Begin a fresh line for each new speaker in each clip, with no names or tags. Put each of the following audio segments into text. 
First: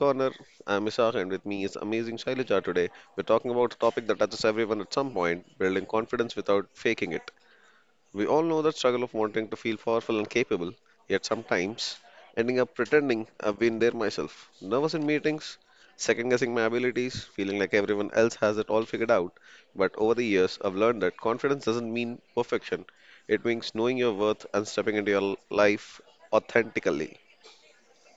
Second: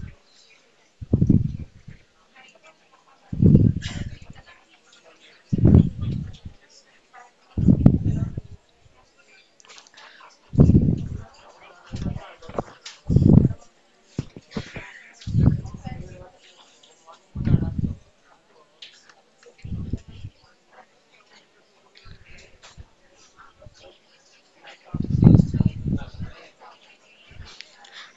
Corner. I'm Isaac, and with me is amazing Shailaja today. We're talking about a topic that touches everyone at some point building confidence without faking it. We all know that struggle of wanting to feel powerful and capable, yet sometimes ending up pretending I've been there myself. Nervous in meetings, second guessing my abilities, feeling like everyone else has it all figured out. But over the years, I've learned that confidence doesn't mean perfection, it means knowing your worth and stepping into your life authentically.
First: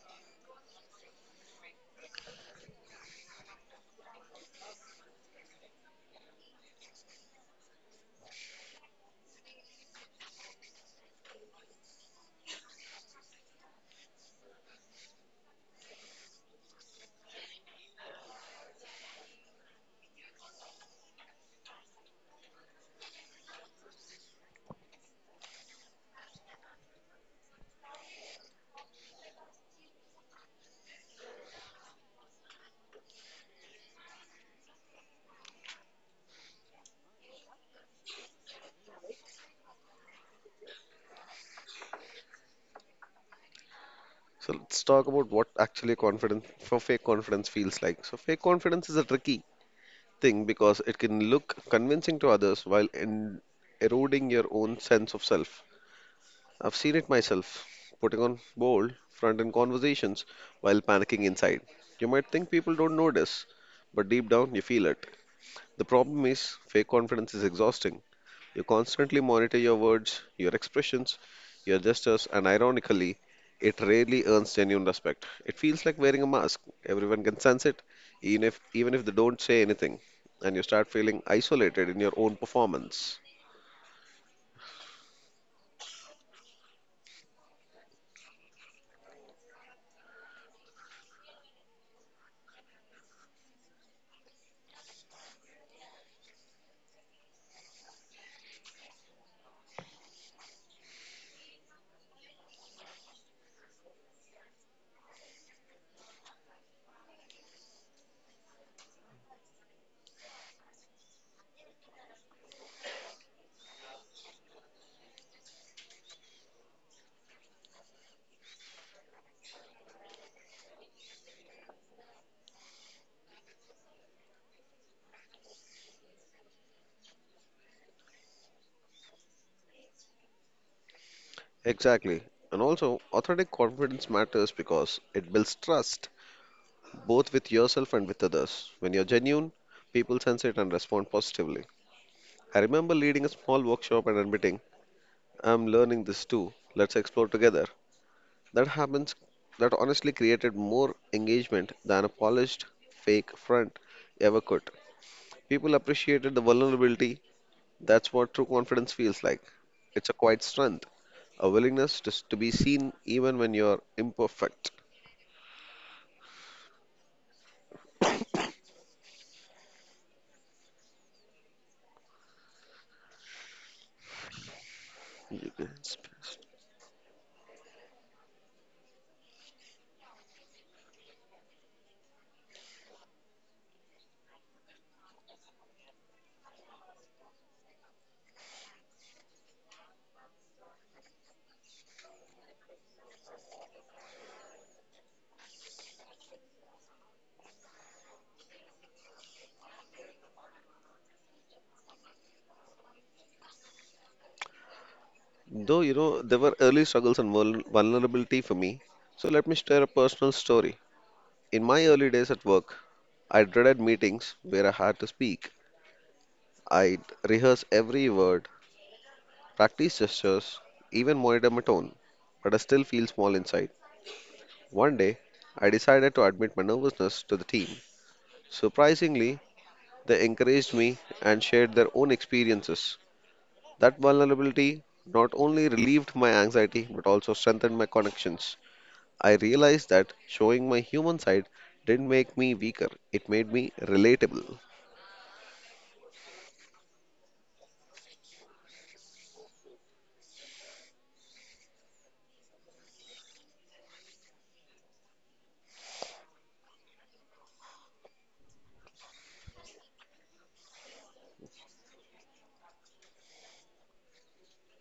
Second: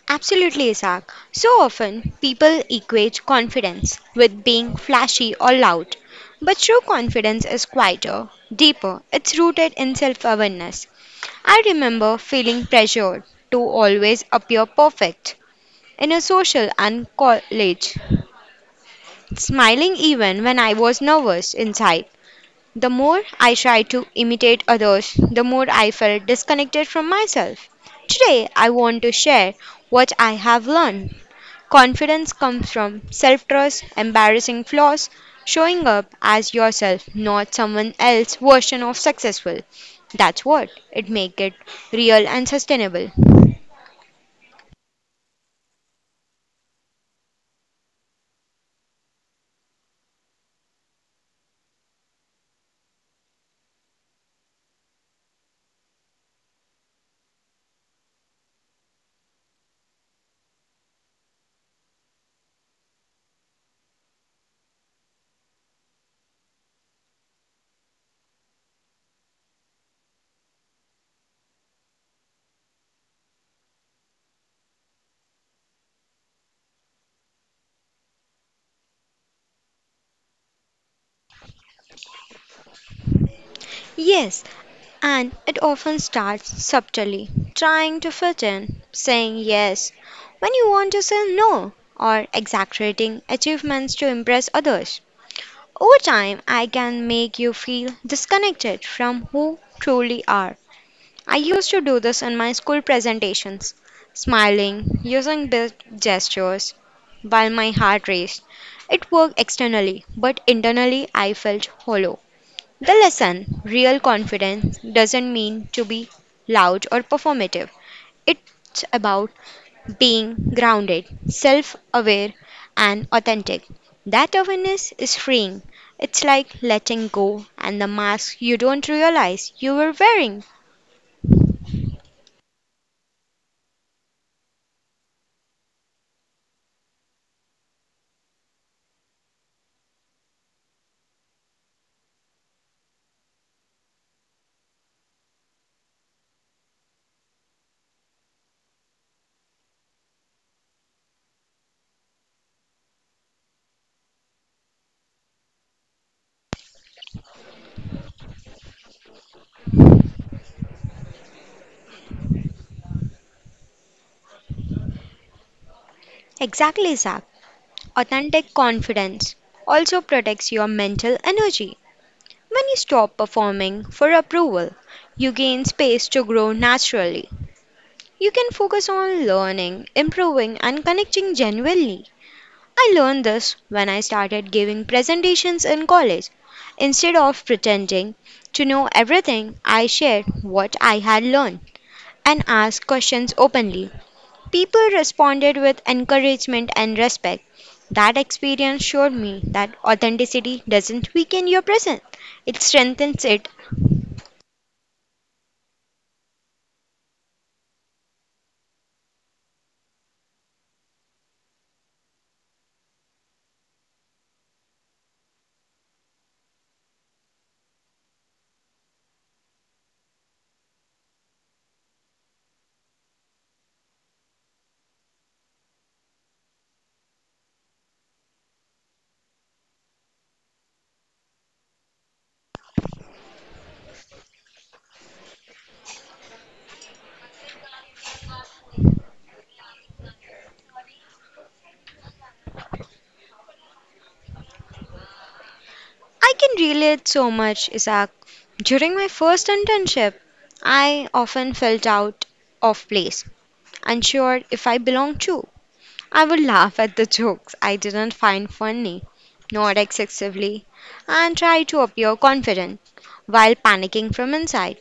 Absolutely, Isaac. So often, people equate confidence with being flashy or loud. But true confidence is quieter, deeper, it's rooted in self awareness. I remember feeling pressured to always appear perfect in a social and college, smiling even when I was nervous inside. The more I tried to imitate others, the more I felt disconnected from myself. Today, I want to share what I have learned. Confidence comes from self trust, embarrassing flaws, showing up as yourself, not someone else's version of successful. That's what it makes it real and sustainable.
So let's talk about what actually confidence for fake confidence feels like. So fake confidence is a tricky thing because it can look convincing to others while in eroding your own sense of self. I've seen it myself, putting on bold front in conversations while panicking inside. You might think people don't notice, but deep down you feel it. The problem is, fake confidence is exhausting. You constantly monitor your words, your expressions, your gestures, and ironically, it rarely earns genuine respect. It feels like wearing a mask. Everyone can sense it, even if they don't say anything, and you start feeling isolated in your own performance.
Yes, and it often starts subtly, trying to fit in, saying yes when you want to say no, or exaggerating achievements to impress others. Over time, I can make you feel disconnected from who truly are. I used to do this in my school presentations, smiling, using big gestures, while my heart raced. It worked externally, but internally I felt hollow. The lesson real confidence doesn't mean to be loud or performative. It's about being grounded, self aware, and authentic. That awareness is freeing. It's like letting go and the mask you don't realize you were wearing.
Exactly. And also, authentic confidence matters because it builds trust, both with yourself and with others. When you're genuine, people sense it and respond positively. I remember leading a small workshop and admitting I'm learning this too. Let's explore together. That happens, that honestly created more engagement than a polished fake front ever could. People appreciated the vulnerability. That's what true confidence feels like. It's a quiet strength, a willingness to be seen even when you're imperfect.
Exactly, Zach. Authentic confidence also protects your mental energy. When you stop performing for approval, you
You
gain
can
space to
sp-
grow naturally. You can focus on learning, improving, and connecting genuinely. I learned this when I started giving presentations in college. Instead of pretending to know everything, I shared what I had learned and asked questions openly. People responded with encouragement and respect. That experience showed me that authenticity doesn't weaken your presence, it strengthens it.
Though, you know, there were early struggles and vulnerability for me. So let me share a personal story. In my early days at work, I dreaded meetings where I had to speak. I rehearse every word, practice gestures, even monitor my tone, but I still feel small inside. One day, I decided to admit my nervousness to the team. Surprisingly, they encouraged me and shared their own experiences. That vulnerability not only relieved my anxiety but also strengthened my connections. I realized that showing my human side didn't make me weaker, it made me relatable.
I can relate so much, Isaac. During my first internship, I often felt out of place, unsure if I belonged to. I would laugh at the jokes I didn't find funny, not excessively, and try to appear confident while panicking from inside.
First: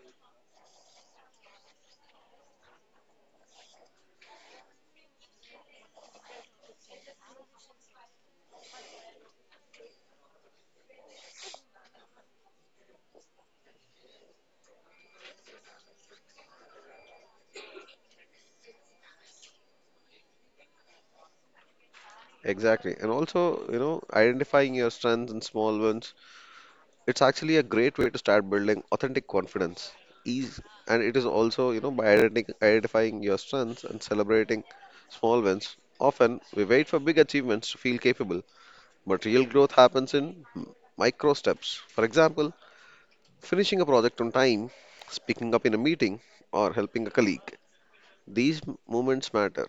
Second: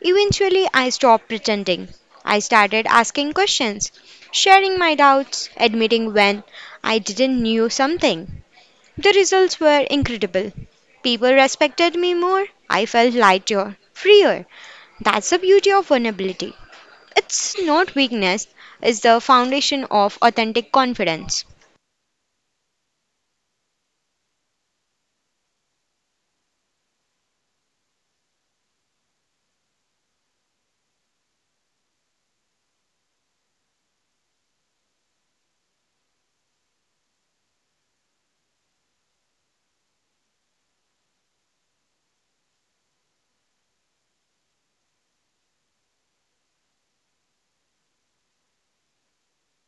Eventually, I stopped pretending. I started asking questions, sharing my doubts, admitting when I didn't know something. The results were incredible. People respected me more. I felt lighter, freer. That's the beauty of vulnerability. It's not weakness, it's the foundation of authentic confidence.
Exactly. And also, you know, identifying your strengths and small ones. It's actually a great way to start building authentic confidence. Ease, and it is also, you know, by identifying your strengths and celebrating small wins. Often, we wait for big achievements to feel capable, but real growth happens in micro steps. For example, finishing a project on time, speaking up in a meeting, or helping a colleague. These moments matter.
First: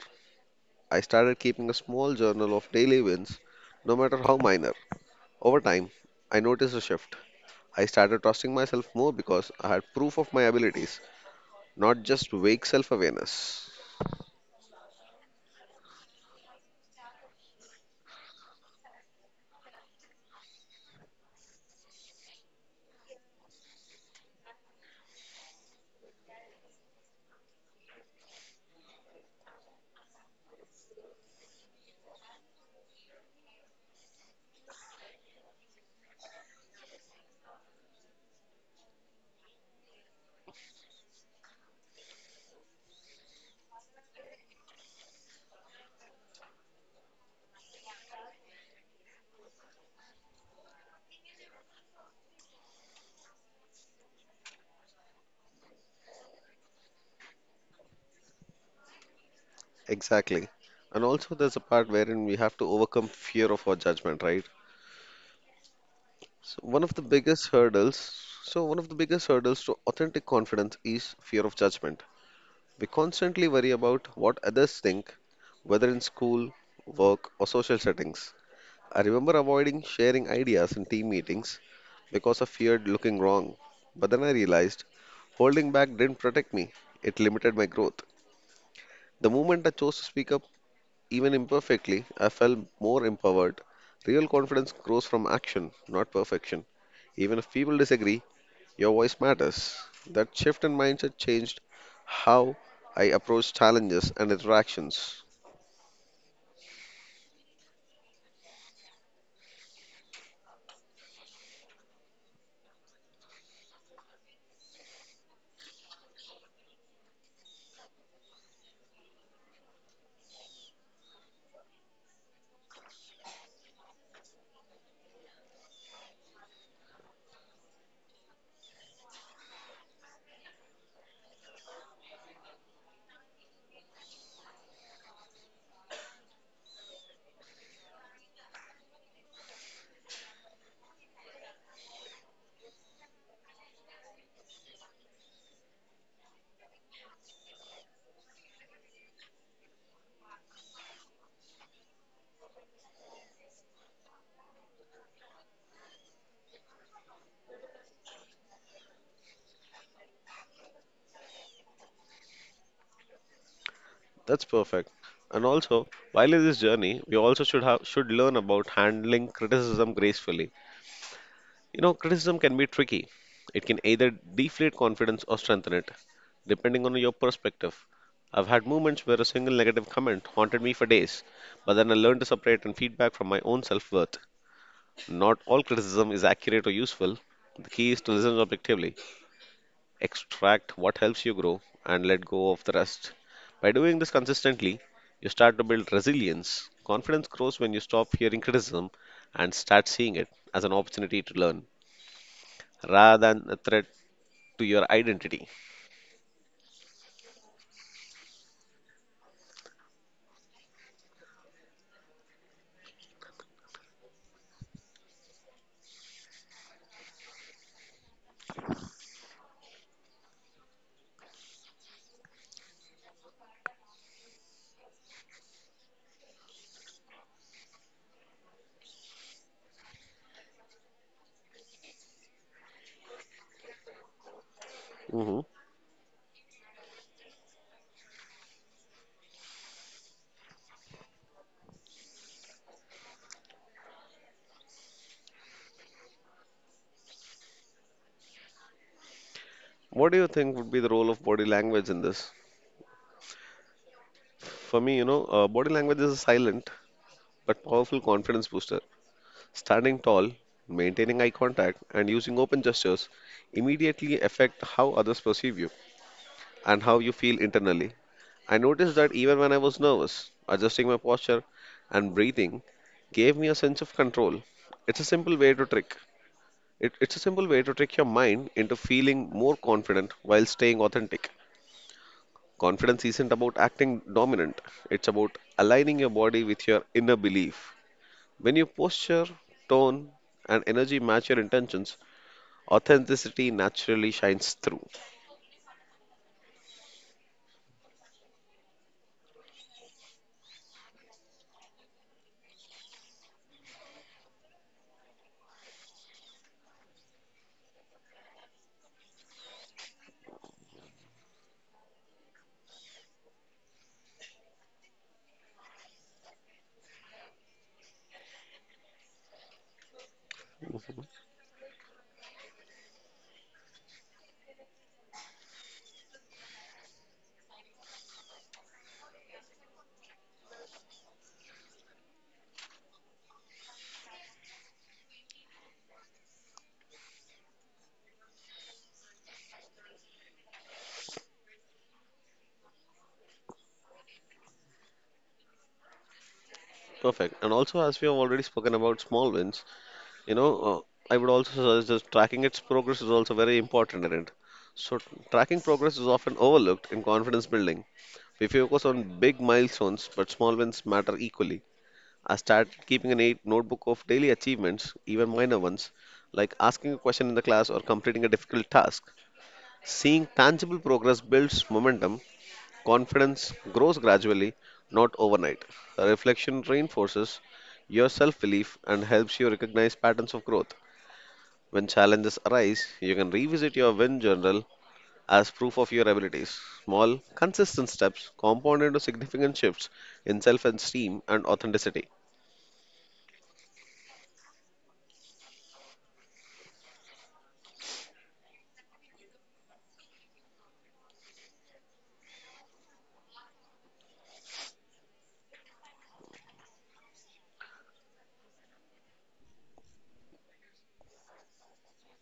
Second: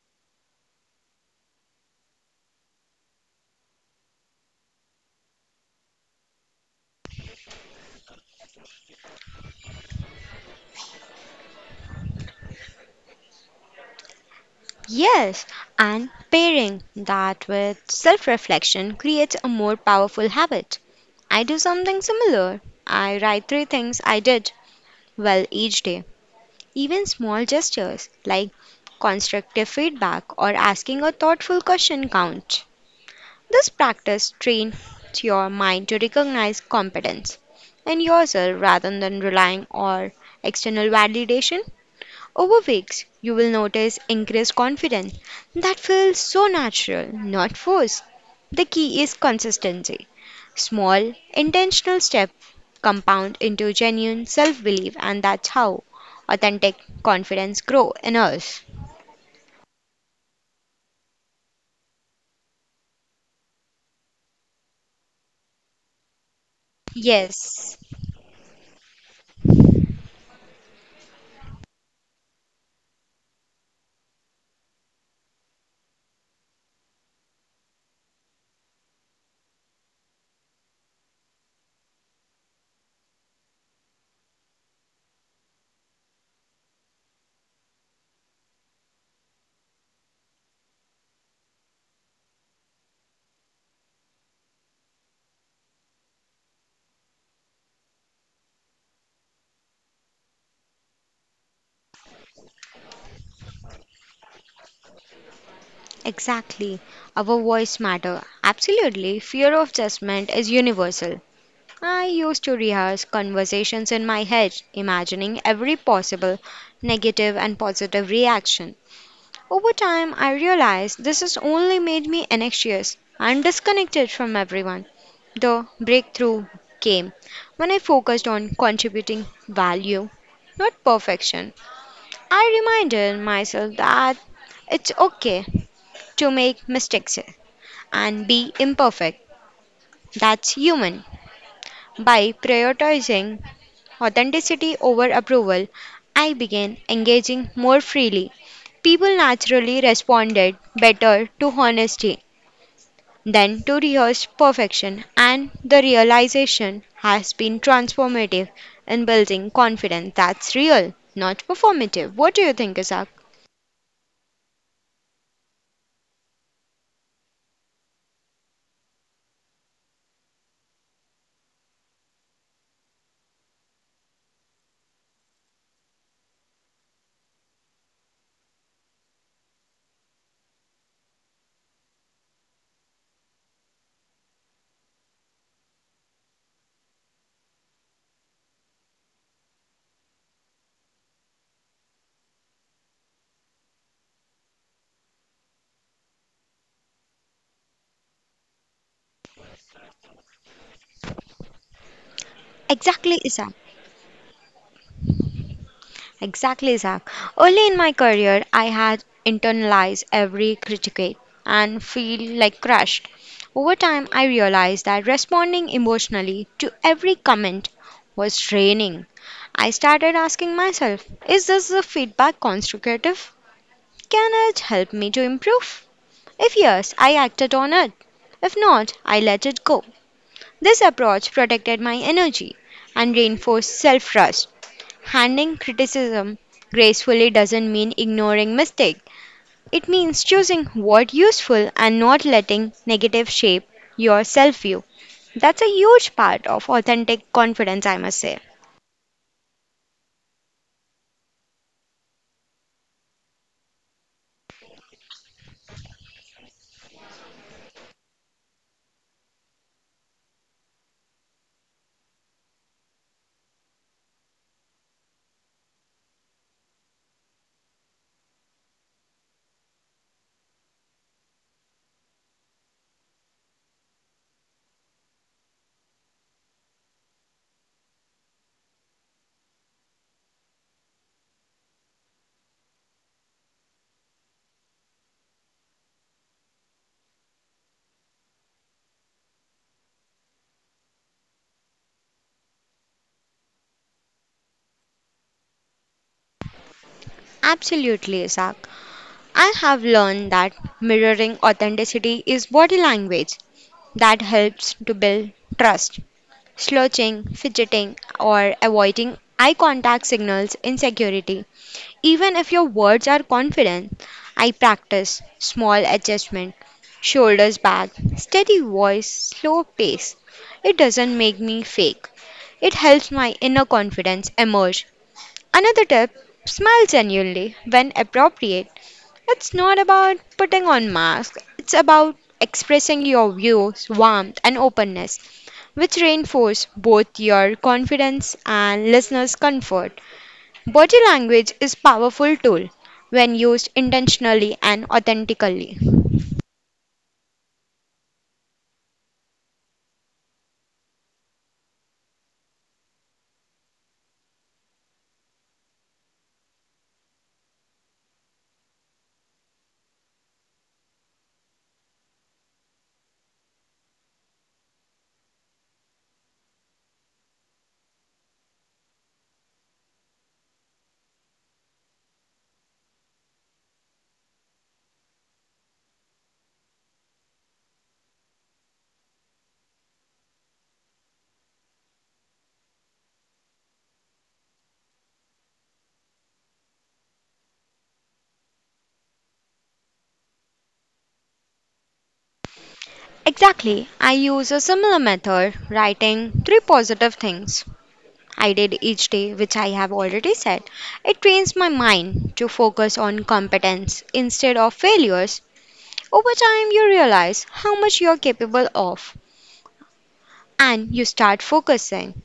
I started keeping a small journal of daily wins, no matter how minor. Over time, I noticed a shift. I started trusting myself more because I had proof of my abilities, not just vague self awareness.
Yes, and pairing that with self reflection creates a more powerful habit. I do something similar. I write three things I did well each day. Even small gestures like constructive feedback or asking a thoughtful question count. This practice trains your mind to recognize competence in yourself rather than relying on external validation. Over weeks, you will notice increased confidence that feels so natural, not forced. The key is consistency. Small, intentional steps compound into genuine self belief, and that's how authentic confidence grows in us.
Exactly. And also, there's a part wherein we have to overcome fear of our judgment, right? So one of the biggest
Yes,
hurdles, so one of the biggest hurdles to authentic confidence is fear of judgment. We constantly worry about what others think, whether in school, work, or social settings. I remember avoiding sharing ideas in team meetings because I feared looking wrong. But then I realized holding back didn't protect me, it limited my growth. The moment I chose to speak up, even imperfectly, I felt more empowered. Real confidence grows from action, not perfection. Even if people disagree, your voice matters. That shift in mindset changed how I approach challenges and interactions.
exactly. Our voice matter. Absolutely. Fear of judgment is universal. I used to rehearse conversations in my head, imagining every possible negative and positive reaction. Over time, I realized this has only made me anxious and disconnected from everyone. The breakthrough came when I focused on contributing value, not perfection. I reminded myself that it's okay to make mistakes and be imperfect. That's human. By prioritizing authenticity over approval, I began engaging more freely. People naturally responded better to honesty than to rehearsed perfection, and the realization has been transformative in building confidence that's real, not performative. What do you think, Isaac?
That's perfect. And also, while in this journey, we also should learn about handling criticism gracefully. You know, criticism can be tricky. It can either deflate confidence or strengthen it, depending on your perspective. I've had moments where a single negative comment haunted me for days, but then I learned to separate and feedback from my own self worth. Not all criticism is accurate or useful. The key is to listen objectively, extract what helps you grow, and let go of the rest. By doing this consistently, you start to build resilience. Confidence grows when you stop hearing criticism and start seeing it as an opportunity to learn
Exactly,
rather than
Isaac.
a threat to your identity.
Exactly, Zach. Early in my career, I had internalized every critique and feel like crushed. Over time, I realized that responding emotionally to every comment was draining. I started asking myself, is this the feedback constructive? Can it help me to improve? If yes, I acted on it. If not, I let it go. This approach protected my energy and reinforced self trust.
hmm
Handling criticism gracefully doesn't mean ignoring mistakes. It means choosing what's useful and not letting negative shape your self view. That's a huge part of authentic confidence, I must say.
What do you think would be the role of body language in this? For me, you know, body language is a silent but powerful confidence booster. Standing tall, maintaining eye contact, and using open gestures immediately affect how others perceive you and how you feel internally. I noticed that even when I was nervous, adjusting my posture and breathing gave me a sense of control. It's a simple way to trick. It's a simple way to trick your mind into feeling more confident while staying authentic. Confidence isn't about acting dominant, it's about aligning your body with your inner belief. When your posture, tone, and energy match your intentions, authenticity naturally shines through.
Absolutely, Isaac. I have learned that mirroring authenticity is body language that helps to build trust. Slouching, fidgeting, or avoiding eye contact signals insecurity. Even if your words are confident, I practice small adjustment, shoulders back, steady voice, slow pace. It doesn't make me fake. It helps my inner confidence emerge. Another tip smile genuinely when appropriate. It's not about putting on masks, it's about expressing your views, warmth, and openness, which reinforce both your confidence and listeners' comfort. Body language is powerful tool when used intentionally and authentically.
Perfect. And also, as we have already spoken about small wins, you know, I would also suggest that tracking its progress is also very important in it. So, tracking progress is often overlooked in confidence building. We focus on big milestones, but small wins matter equally. I started keeping a neat notebook of daily achievements, even minor ones, like asking a question in the class or completing a difficult task. Seeing tangible progress builds momentum, confidence grows gradually, not overnight. A reflection reinforces your self belief and helps you recognize patterns of growth. When challenges arise, you can revisit your win journal as proof of your abilities. Small, consistent steps compound into significant shifts in self esteem and authenticity.
Exactly. I use a similar method, writing three positive things I did each day, which I have already said. It trains my mind to focus on competence instead of failures. Over time, you realize how much you're capable of and you start focusing.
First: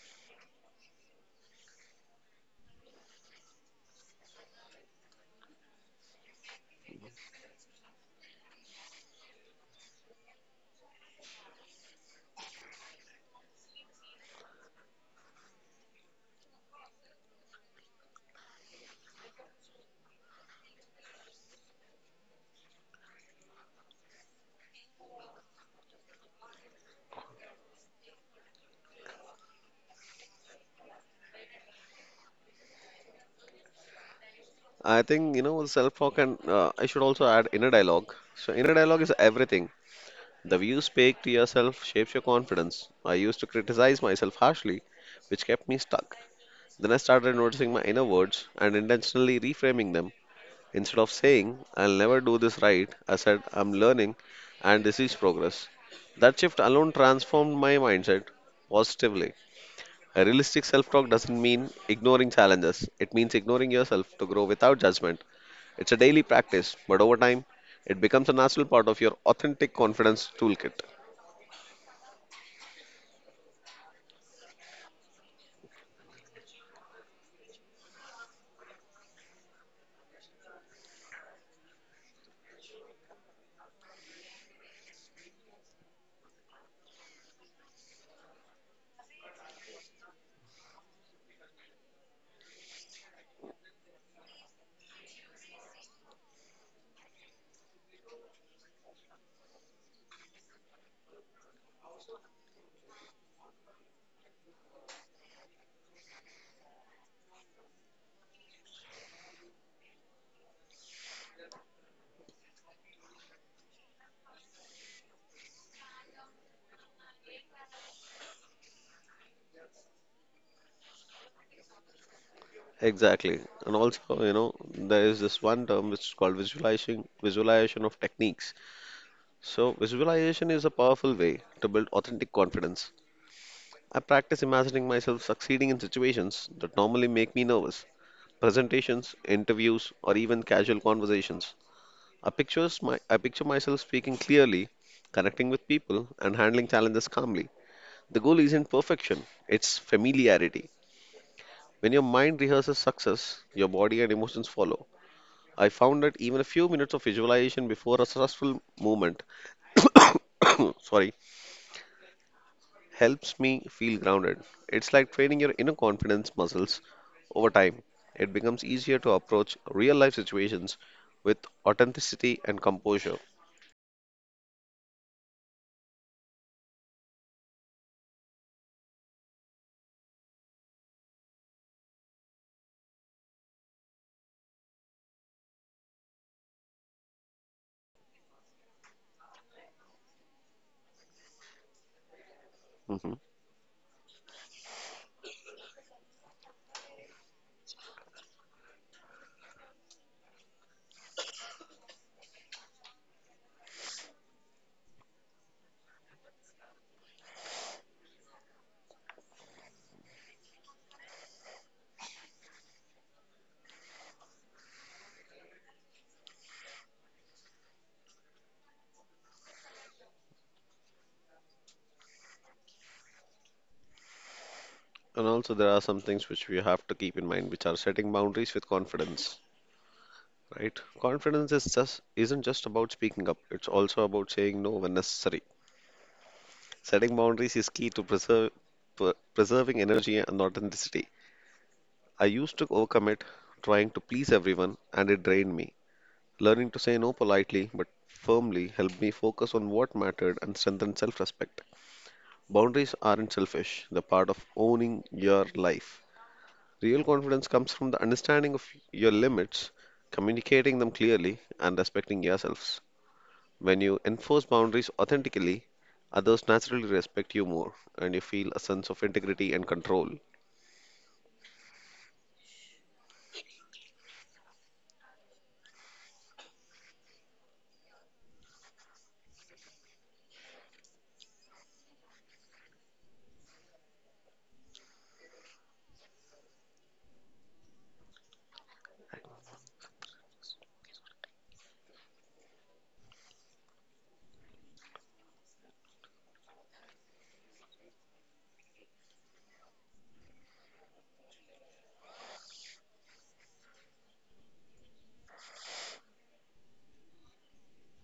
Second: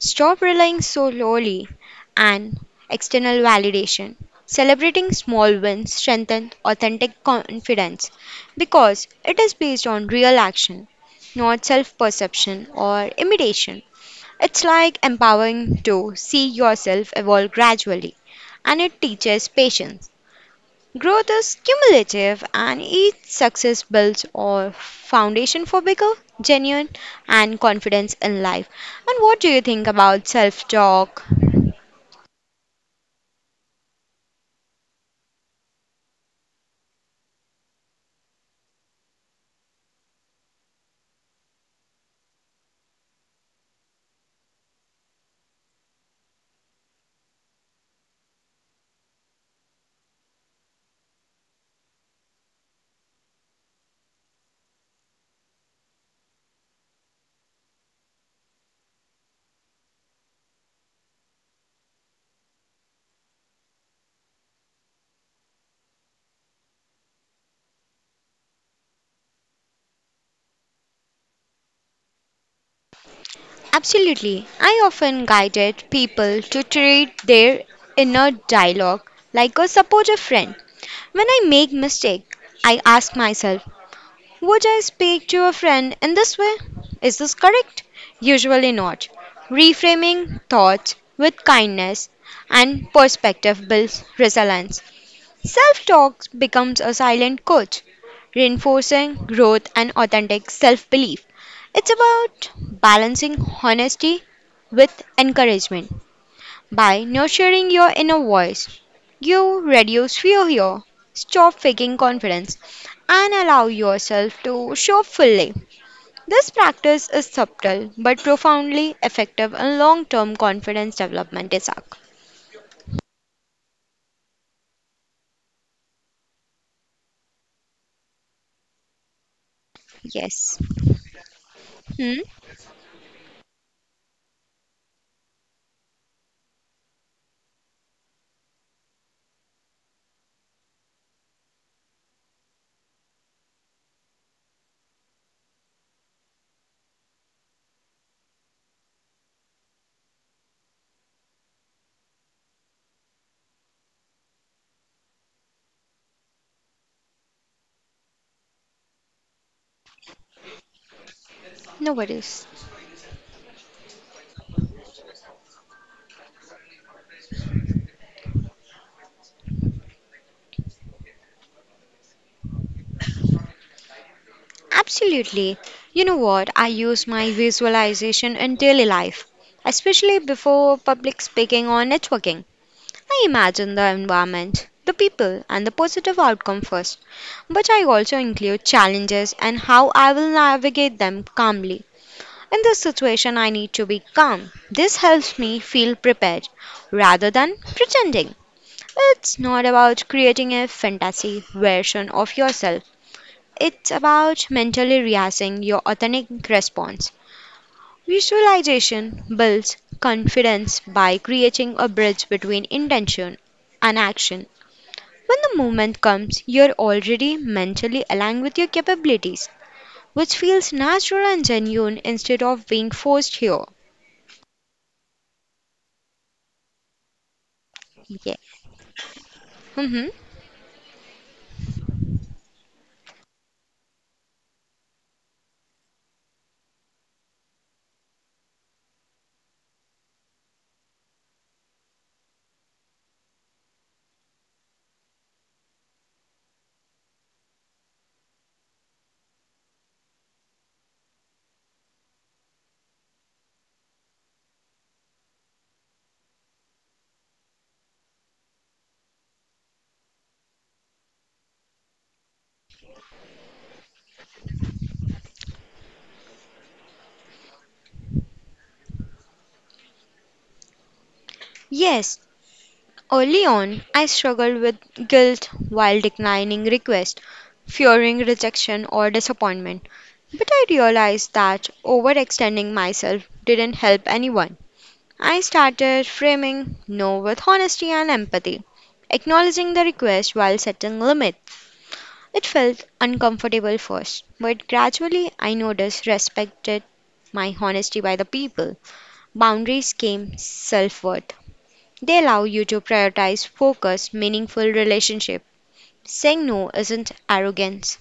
Stop relying so solely on external validation. Celebrating small wins strengthens authentic confidence because it is based on real action, not self perception or imitation. It's like empowering to see yourself evolve gradually, and it teaches patience. Growth is cumulative, and each success builds a foundation for bigger, genuine, and confidence in life. And what do you think about self talk?
I think, you know, self-talk and I should also add inner dialogue. So inner dialogue is everything. The way you speak to yourself shapes your confidence. I used to criticize myself harshly, which kept me stuck. Then I started noticing my inner words and intentionally reframing them. Instead of saying, I'll never do this right, I said, I'm learning and this is progress. That shift alone transformed my mindset positively. A realistic self-talk doesn't mean ignoring challenges. It means ignoring yourself to grow without judgment. It's a daily practice, but over time, it becomes a natural part of your authentic confidence toolkit.
Absolutely. I often guided people to treat their inner dialogue like a supportive friend. When I make mistake, I ask myself, would I speak to a friend in this way? Is this correct? Usually not. Reframing thoughts with kindness and perspective builds resilience. Self talk becomes a silent coach, reinforcing growth and authentic self belief. It's about balancing honesty with encouragement. By nurturing your inner voice, you reduce fear here, stop faking confidence, and allow yourself to show fully. This practice is subtle but profoundly effective in long term confidence development, Isaac.
Exactly. And also, you know, there is this one term which is called visualization of techniques. So, visualization
Yes.
is a powerful way to build
Hmm?
authentic confidence. I practice imagining myself succeeding in situations that normally make me nervous, presentations, interviews, or even casual conversations. I picture myself speaking clearly, connecting with people, and handling challenges calmly. The goal isn't perfection, it's familiarity. When your mind rehearses success, your body and emotions follow. I found that even a few minutes of visualization before a stressful movement sorry,
No worries.
helps me feel grounded. It's like training your inner confidence muscles over time. It becomes easier to approach real life situations with authenticity and composure.
Absolutely. You know what? I use my visualization in daily life, especially before public speaking or networking. I imagine the environment, the people, and the positive outcome first. But I also include challenges and how I will navigate them calmly. In this
Mhm.
situation, I need to be calm. This helps me feel prepared rather than pretending. It's not about creating a fantasy version of yourself. It's about mentally rehearsing your authentic response. Visualization builds confidence by creating a bridge between intention and action. When the moment comes, you're already mentally aligned with your capabilities, which feels natural and genuine instead of being forced here.
And also, there are some things which we have to keep in mind, which are setting
Yeah.
boundaries with confidence.
Hmm.
Right? Confidence is just isn't just about speaking up. It's also about saying no when necessary. Setting boundaries is key to preserving energy and authenticity. I used to overcommit, trying to please everyone, and it drained me. Learning to say no politely but firmly helped me focus on what mattered and strengthen self-respect. Boundaries aren't selfish; they're part of owning your life. Real confidence comes from the understanding of your limits, communicating them clearly, and respecting yourselves. When you enforce boundaries authentically, others naturally respect you more and you feel a sense of integrity and control.
Yes, early on, I struggled with guilt while declining requests, fearing rejection or disappointment. But I realized that overextending myself didn't help anyone. I started framing no with honesty and empathy, acknowledging the request while setting limits. It felt uncomfortable first, but gradually I noticed respected my honesty by the people. Boundaries came self worth. They allow you to prioritize focused, meaningful relationship. Saying no isn't arrogance,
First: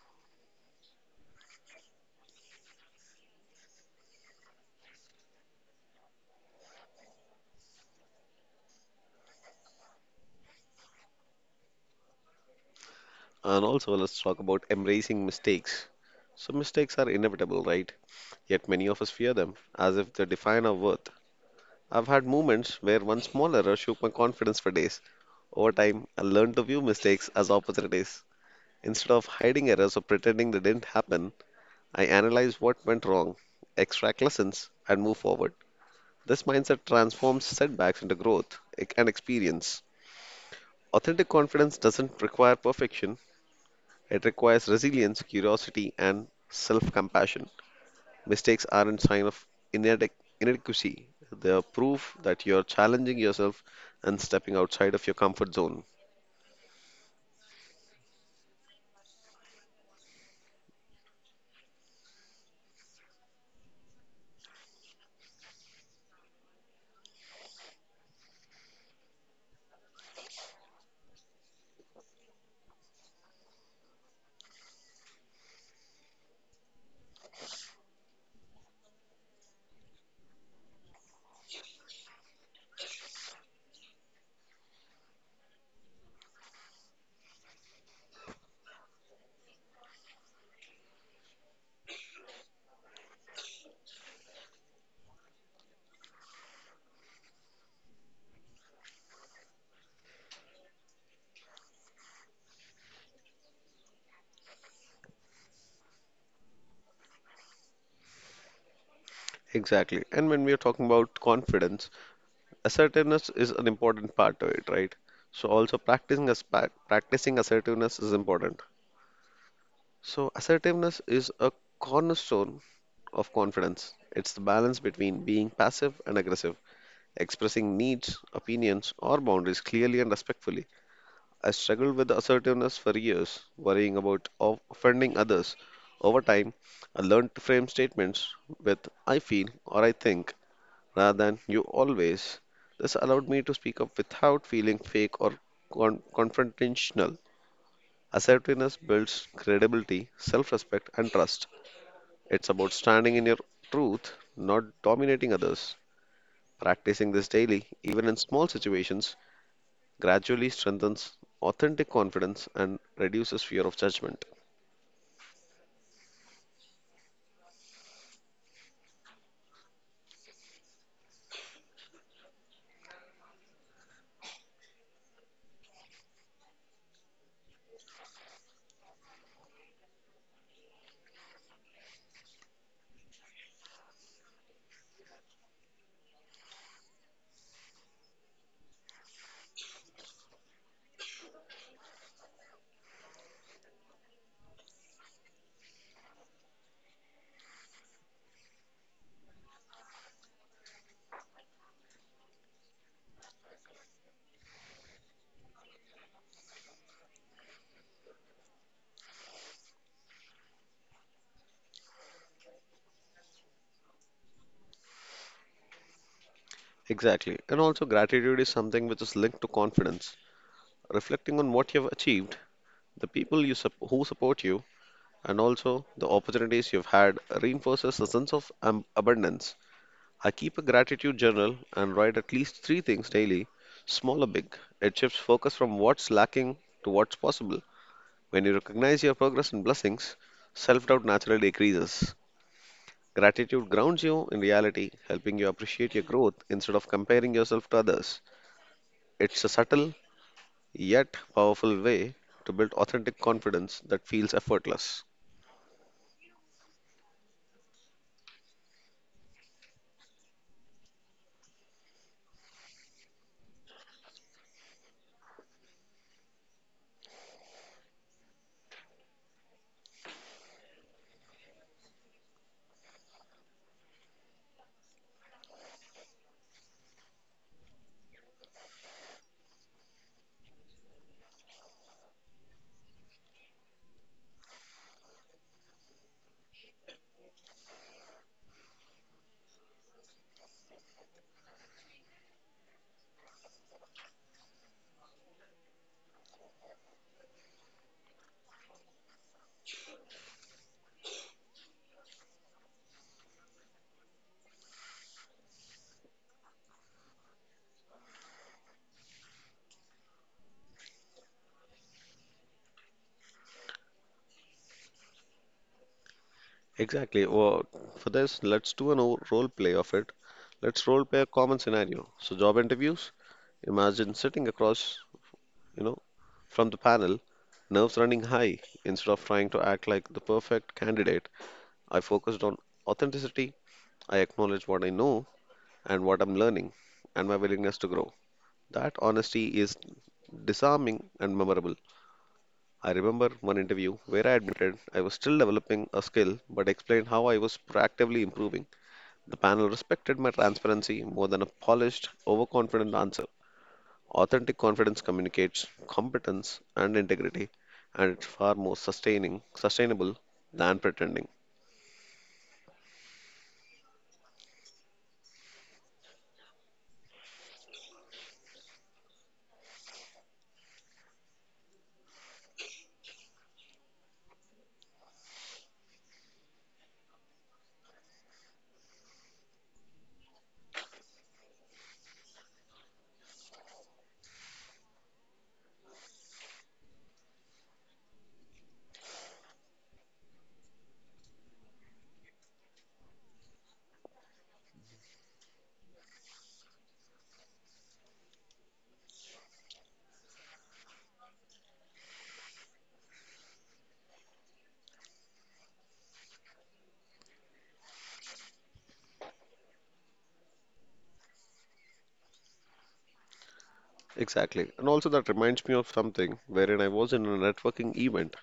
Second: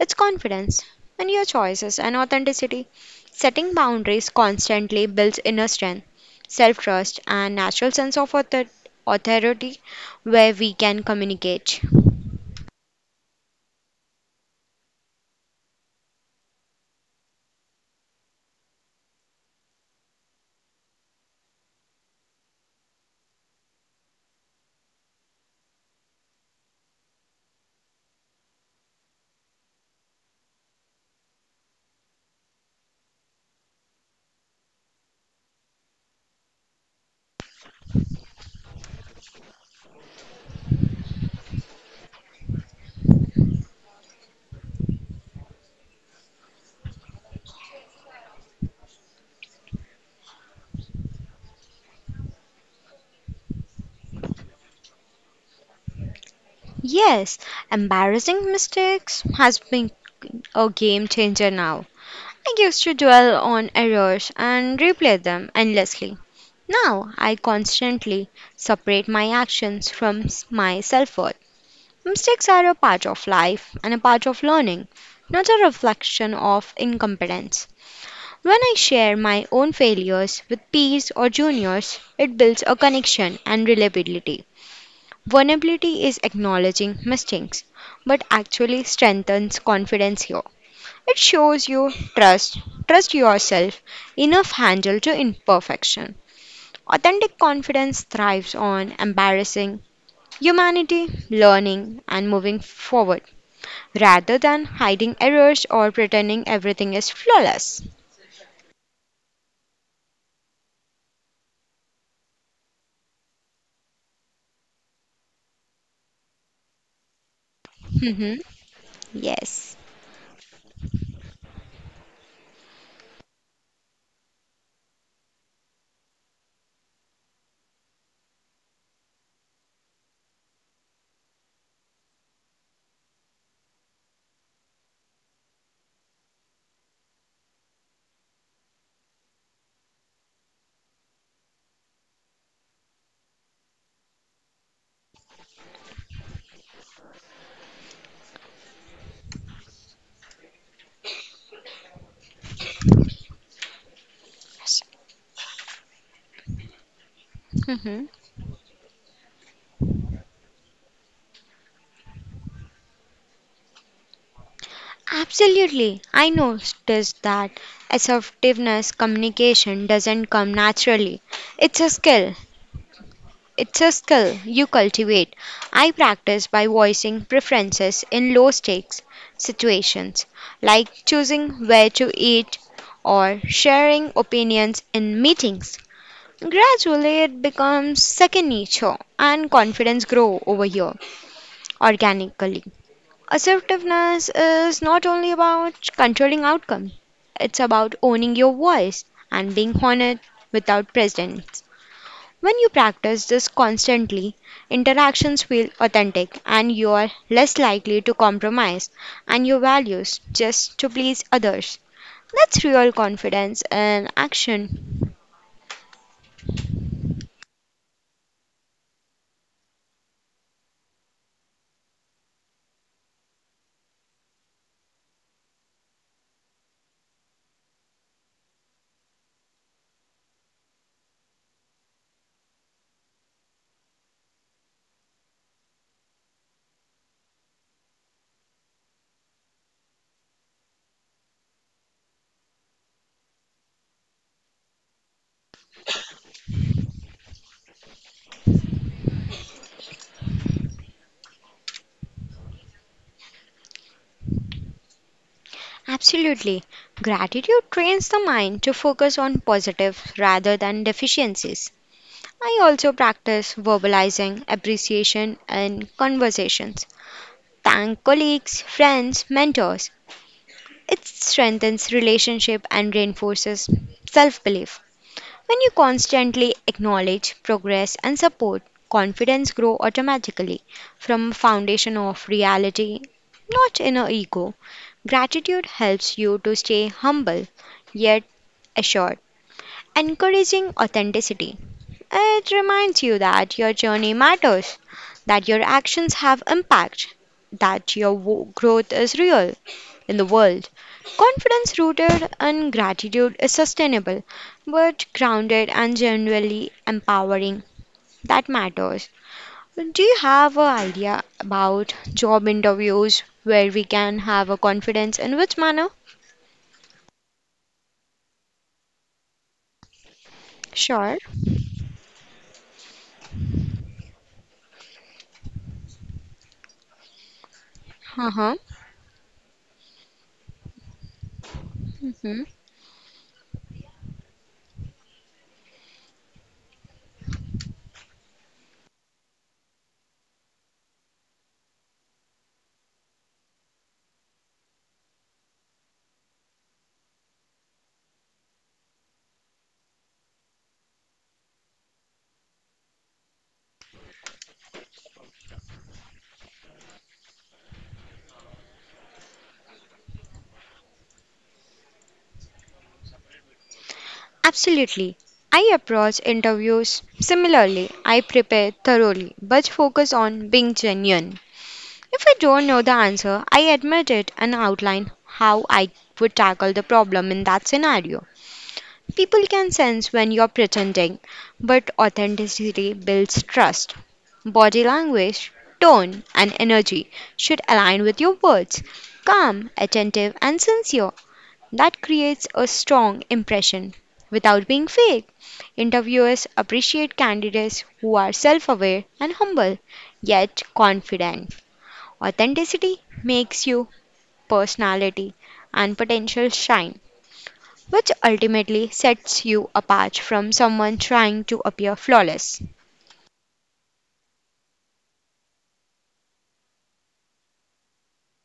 it's confidence in your choices and authenticity. Setting boundaries constantly builds inner strength, self trust, and natural sense of authority where we can communicate.
And also, let's talk about embracing mistakes. So, mistakes are inevitable, right? Yet, many of us fear them as if they define our worth. I've had moments where one small error shook my confidence for days. Over time, I learned to view mistakes as opportunities. Instead of hiding errors or pretending they didn't happen, I analyze what went wrong, extract lessons, and move forward. This mindset transforms setbacks into growth and experience. Authentic confidence doesn't require perfection, it requires resilience, curiosity, and self compassion. Mistakes aren't sign of inadequacy, they are proof that you're challenging yourself and stepping outside of your comfort zone.
Yes, embarrassing mistakes has been a game changer now. I used to dwell on errors and replay them endlessly. Now, I constantly separate my actions from my self worth. Mistakes are a part of life and a part of learning, not a reflection of incompetence. When I share my own failures with peers or juniors, it builds a connection and reliability. Vulnerability is acknowledging mistakes, but actually strengthens confidence here. It shows you trust, trust yourself, enough handle to imperfection. Authentic confidence thrives on embarrassing humanity, learning, and moving forward rather than hiding errors or pretending everything is flawless.
Exactly. And when we are talking about confidence, assertiveness is an important part to it, right? So also practicing assertiveness is
Mhm.
important.
Yes.
So assertiveness is a cornerstone of confidence. It's the balance between being passive and aggressive, expressing needs, opinions, or boundaries clearly and respectfully. I struggled with assertiveness for years, worrying about offending others. Over time, I learned to frame statements with I feel or I think rather than you always. This allowed me to speak up without feeling fake or confrontational. Assertiveness builds credibility, self respect, and trust. It's about standing in your truth, not dominating others. Practicing this daily, even
Mhm.
in small situations, gradually strengthens authentic confidence and reduces fear of judgment.
Absolutely. I noticed that assertiveness communication doesn't come naturally. It's a skill It's a skill you cultivate. I practice by voicing preferences in low stakes situations, like choosing where to eat or sharing opinions in meetings. Gradually, it becomes second nature, and confidence grow over here organically. Assertiveness is not only about controlling outcome; it's about owning your voice and being honest without precedent. When you practice this constantly, interactions feel authentic and you are less likely to compromise and your values just to please others. That's real confidence in action.
Exactly. And also, gratitude is something which is linked to confidence. Reflecting on what you have achieved, the people you who support you, and also the opportunities you've had reinforces a sense of abundance. I keep a gratitude journal and write at least three things daily, small or big. It shifts focus from what's lacking to what's possible. When you recognize your progress and blessings, self doubt naturally decreases. Gratitude grounds you in reality, helping you appreciate your growth instead of comparing yourself to others. It's a subtle yet powerful way to build authentic confidence that feels effortless.
Absolutely. Gratitude trains the mind to focus on positives rather than deficiencies. I also practice verbalizing appreciation in conversations. Thank colleagues, friends, mentors, it strengthens relationship and reinforces self-belief. When you constantly acknowledge progress and support, confidence grow automatically from a foundation of reality, not inner ego. Gratitude helps you to stay humble yet assured encouraging authenticity. It reminds you that your journey matters, that your actions have impact, that your growth is real in the world. Confidence rooted in gratitude is sustainable, but grounded and genuinely empowering. That matters. Do you have an idea about job interviews where we can have a confidence in which manner?
Exactly. Well, for this, let's do a no role play of it. Let's role
Sure.
play a common scenario. So, job interviews, imagine sitting across, you know, from the panel, nerves running
Uh-huh.
high. Instead of trying to act like the perfect candidate, I focused
Mm-hmm.
on authenticity. I acknowledge what I know and what I'm learning and my willingness to grow. That honesty is disarming and memorable. I remember one interview where I admitted I was still developing a skill but explained how I was proactively improving. The panel respected my transparency more than a polished, overconfident answer. Authentic confidence communicates competence and integrity, and it's far more sustainable than pretending.
Absolutely. I approach interviews similarly. I prepare thoroughly, but focus on being genuine. If I don't know the answer, I admit it and outline how I would tackle the problem in that scenario. People can sense when you're pretending, but authenticity builds trust. Body language, tone, and energy should align with your words. Calm, attentive, and sincere that creates a strong impression without being fake. Interviewers appreciate candidates who are self aware and humble, yet confident. Authenticity makes you personality and potential shine, which ultimately sets you apart from someone trying to appear flawless.
Exactly. And also, that reminds me of something wherein I was in a networking event.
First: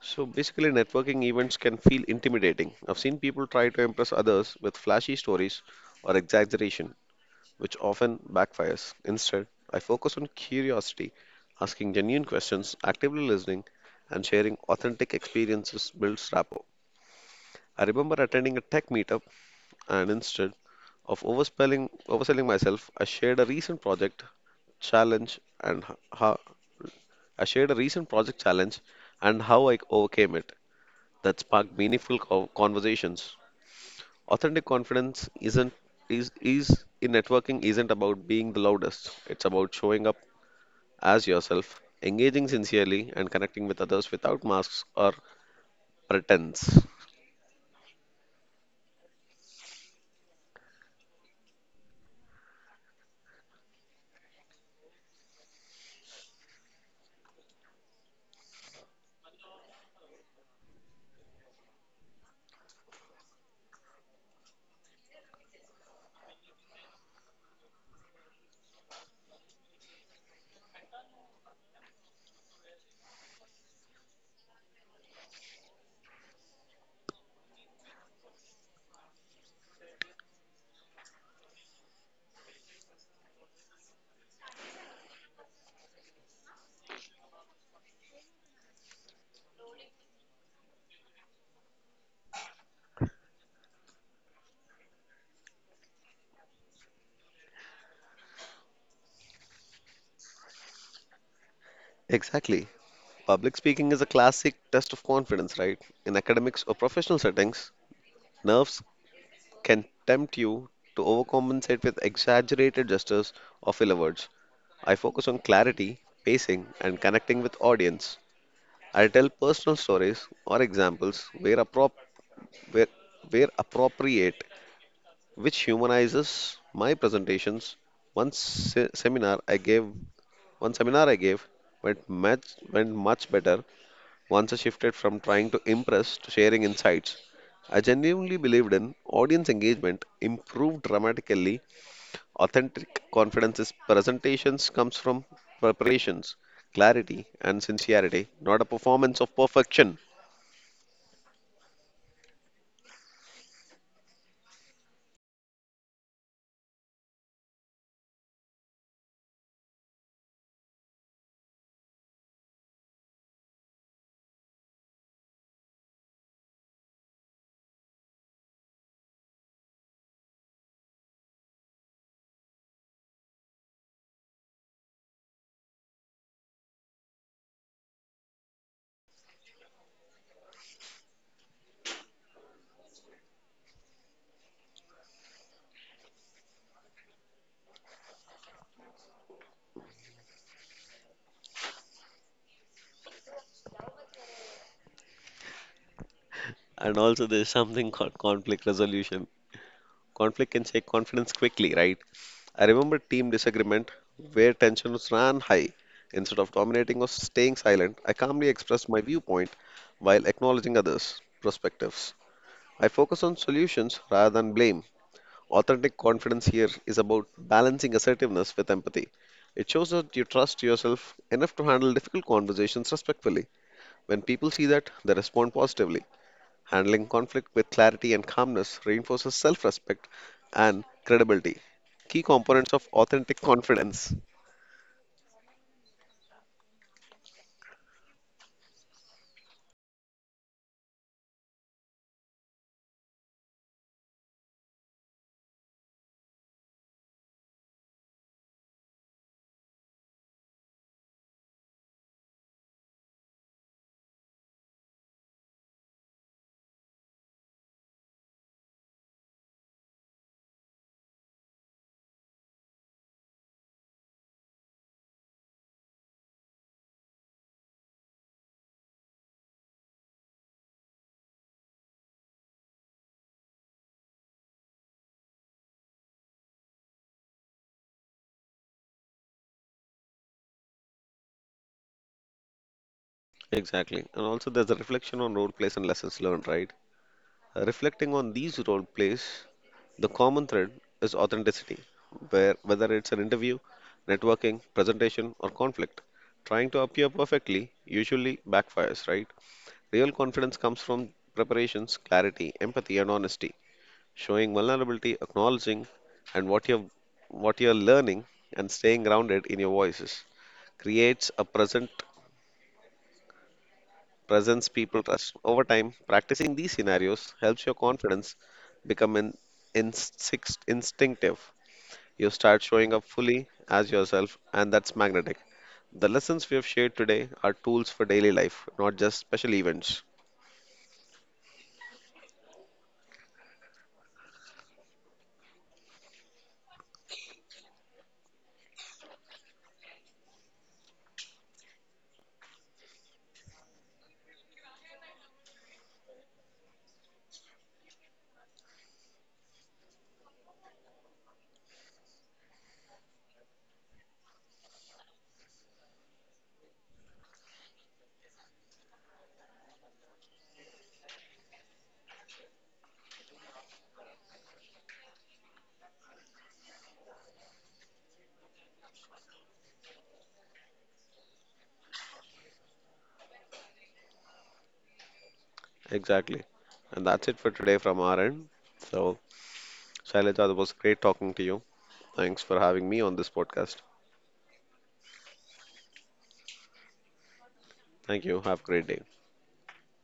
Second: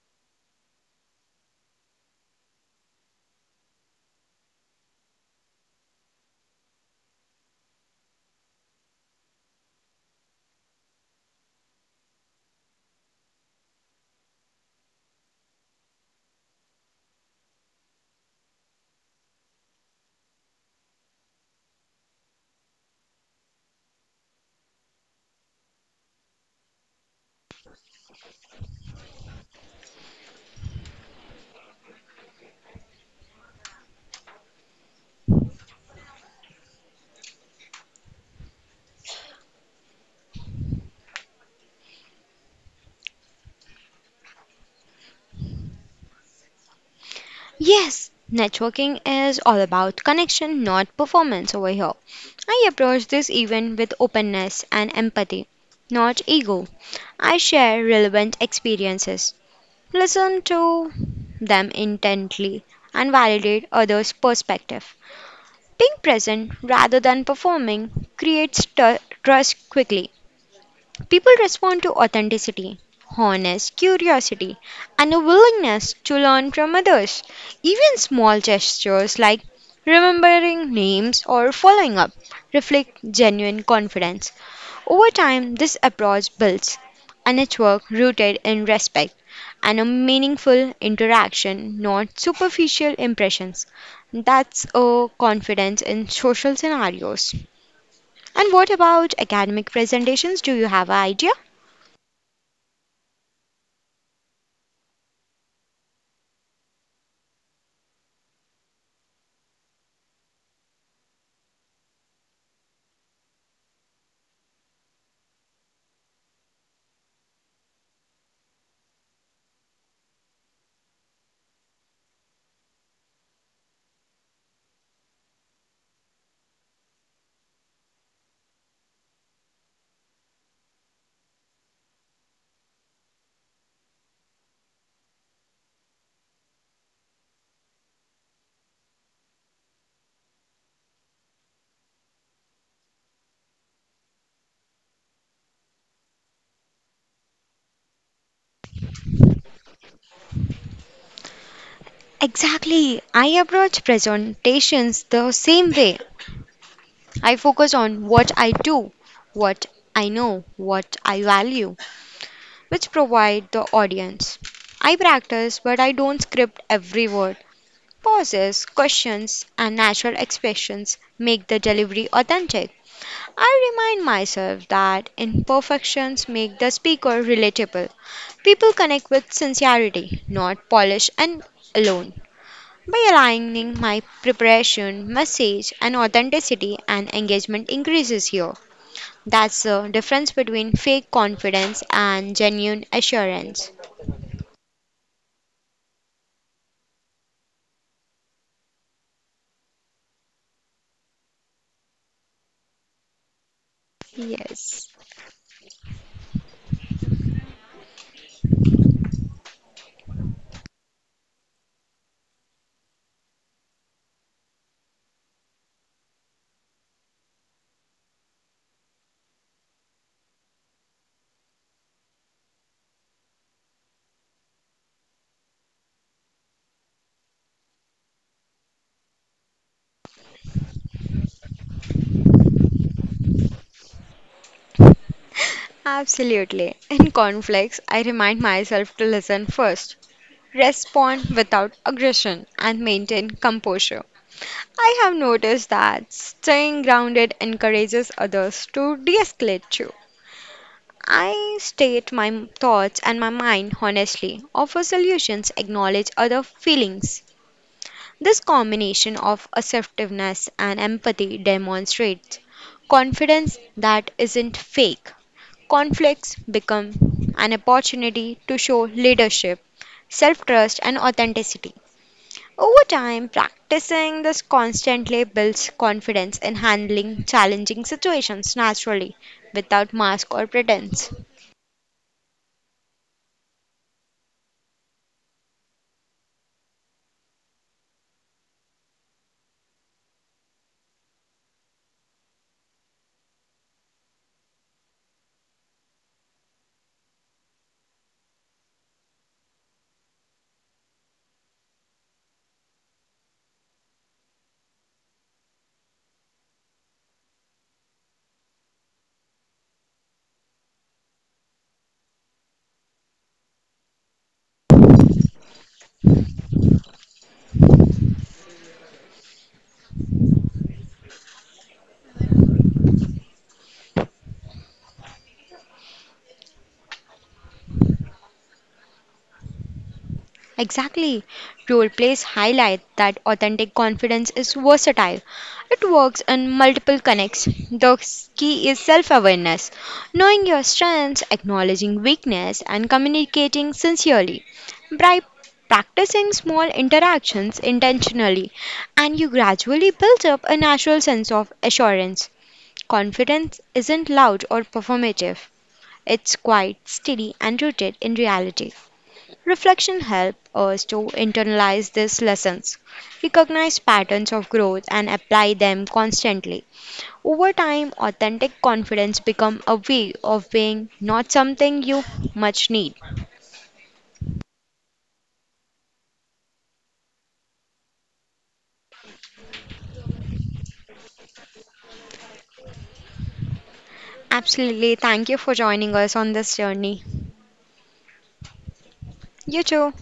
So, basically, networking events can feel intimidating. I've seen people try to impress others with flashy stories or exaggeration, which often backfires. Instead, I focus on curiosity, asking genuine questions, actively listening, and sharing authentic experiences builds rapport. I remember attending a tech meetup and instead of overselling myself, I shared a recent project challenge and h- how I shared a recent project challenge and how I overcame it. That sparked meaningful conversations. Authentic confidence isn't is in networking isn't about being the loudest. It's about showing up as yourself, engaging sincerely, and connecting with others without masks or pretense.
Yes, networking is all about connection, not performance over here. I approach this event with openness and empathy, not ego. I share relevant experiences, listen to them intently, and validate others' perspective. Being present rather than performing creates trust quickly. People respond to authenticity, honest curiosity, and a willingness to learn from others. Even small gestures like remembering names or following up reflect genuine confidence. Over time, this approach builds a network rooted in respect and a meaningful interaction, not superficial impressions. That's a confidence in social scenarios. And what about academic presentations? Do you have an idea?
Exactly. Public speaking is a classic test of confidence, right? In academics or professional settings, nerves can tempt you to overcompensate with exaggerated gestures or filler words. I focus on clarity, pacing, and connecting with audience. I tell personal stories or examples where, where appropriate, which humanizes my presentations. One se- seminar I gave, one seminar I gave went much went much better once I shifted from trying to impress to sharing insights. I genuinely believed in audience engagement improved dramatically. Authentic confidence is presentations comes from preparations, clarity, and sincerity, not a performance of perfection.
Exactly. I approach presentations the same way. I focus on what I do, what I know, what I value, which provide the audience. I practice, but I don't script every word. Pauses, questions, and natural expressions make the delivery authentic. I remind myself that imperfections make the speaker relatable. People connect with sincerity, not polish and alone. By aligning my preparation, message, and authenticity, and engagement increases here. That's the difference between fake confidence and genuine assurance.
And also, there's something called conflict resolution. Conflict can shake confidence quickly, right? I remember team disagreement where
Yes,
tensions ran high. Instead of dominating or staying silent, I calmly expressed my viewpoint while acknowledging others' perspectives. I focus on solutions rather than blame. Authentic confidence here is about balancing assertiveness with empathy. It shows that you trust yourself enough to handle difficult conversations respectfully. When people see that, they respond positively. Handling conflict with clarity and calmness reinforces self respect and credibility, key components of authentic confidence.
absolutely. In conflicts, I remind myself to listen first, respond without aggression, and maintain composure. I have noticed that staying grounded encourages others to de escalate. I state my thoughts and my mind honestly, offer solutions, acknowledge other feelings. This combination of assertiveness and empathy demonstrates confidence that isn't fake. Conflicts become an opportunity to show leadership, self trust, and authenticity. Over time, practicing this constantly builds confidence in handling challenging situations naturally without mask or pretense.
Exactly. And also, there's a reflection on role plays and lessons learned, right? Reflecting on these role plays, the common thread is authenticity, where whether it's an interview, networking, presentation, or conflict, trying to appear perfectly usually backfires, right? Real confidence comes from preparations, clarity, empathy, and honesty, showing vulnerability, acknowledging and what you're learning and staying grounded in your voices creates a present presence, people trust. Over time, practicing these scenarios helps your confidence become instinctive. You start showing up fully as yourself, and that's magnetic. The lessons we have shared today are tools for daily life, not just special events.
Exactly. Role plays highlight that authentic confidence is versatile. It works in multiple connects. The key is self awareness, knowing your strengths, acknowledging weakness, and communicating sincerely. By practicing small interactions intentionally, and you gradually build up a natural sense of assurance. Confidence isn't loud or performative, it's quite steady and rooted in reality. Reflection helps us to internalize these lessons, recognize patterns of growth, and apply them constantly. Over time, authentic confidence becomes a way of being not something you much need.
Exactly. And that's it for today from our end. So, Shailaja, it was great talking to you. Thanks for having me on this podcast.
Absolutely. Thank you for joining us on this journey.
Thank you. Have a great day.
You too.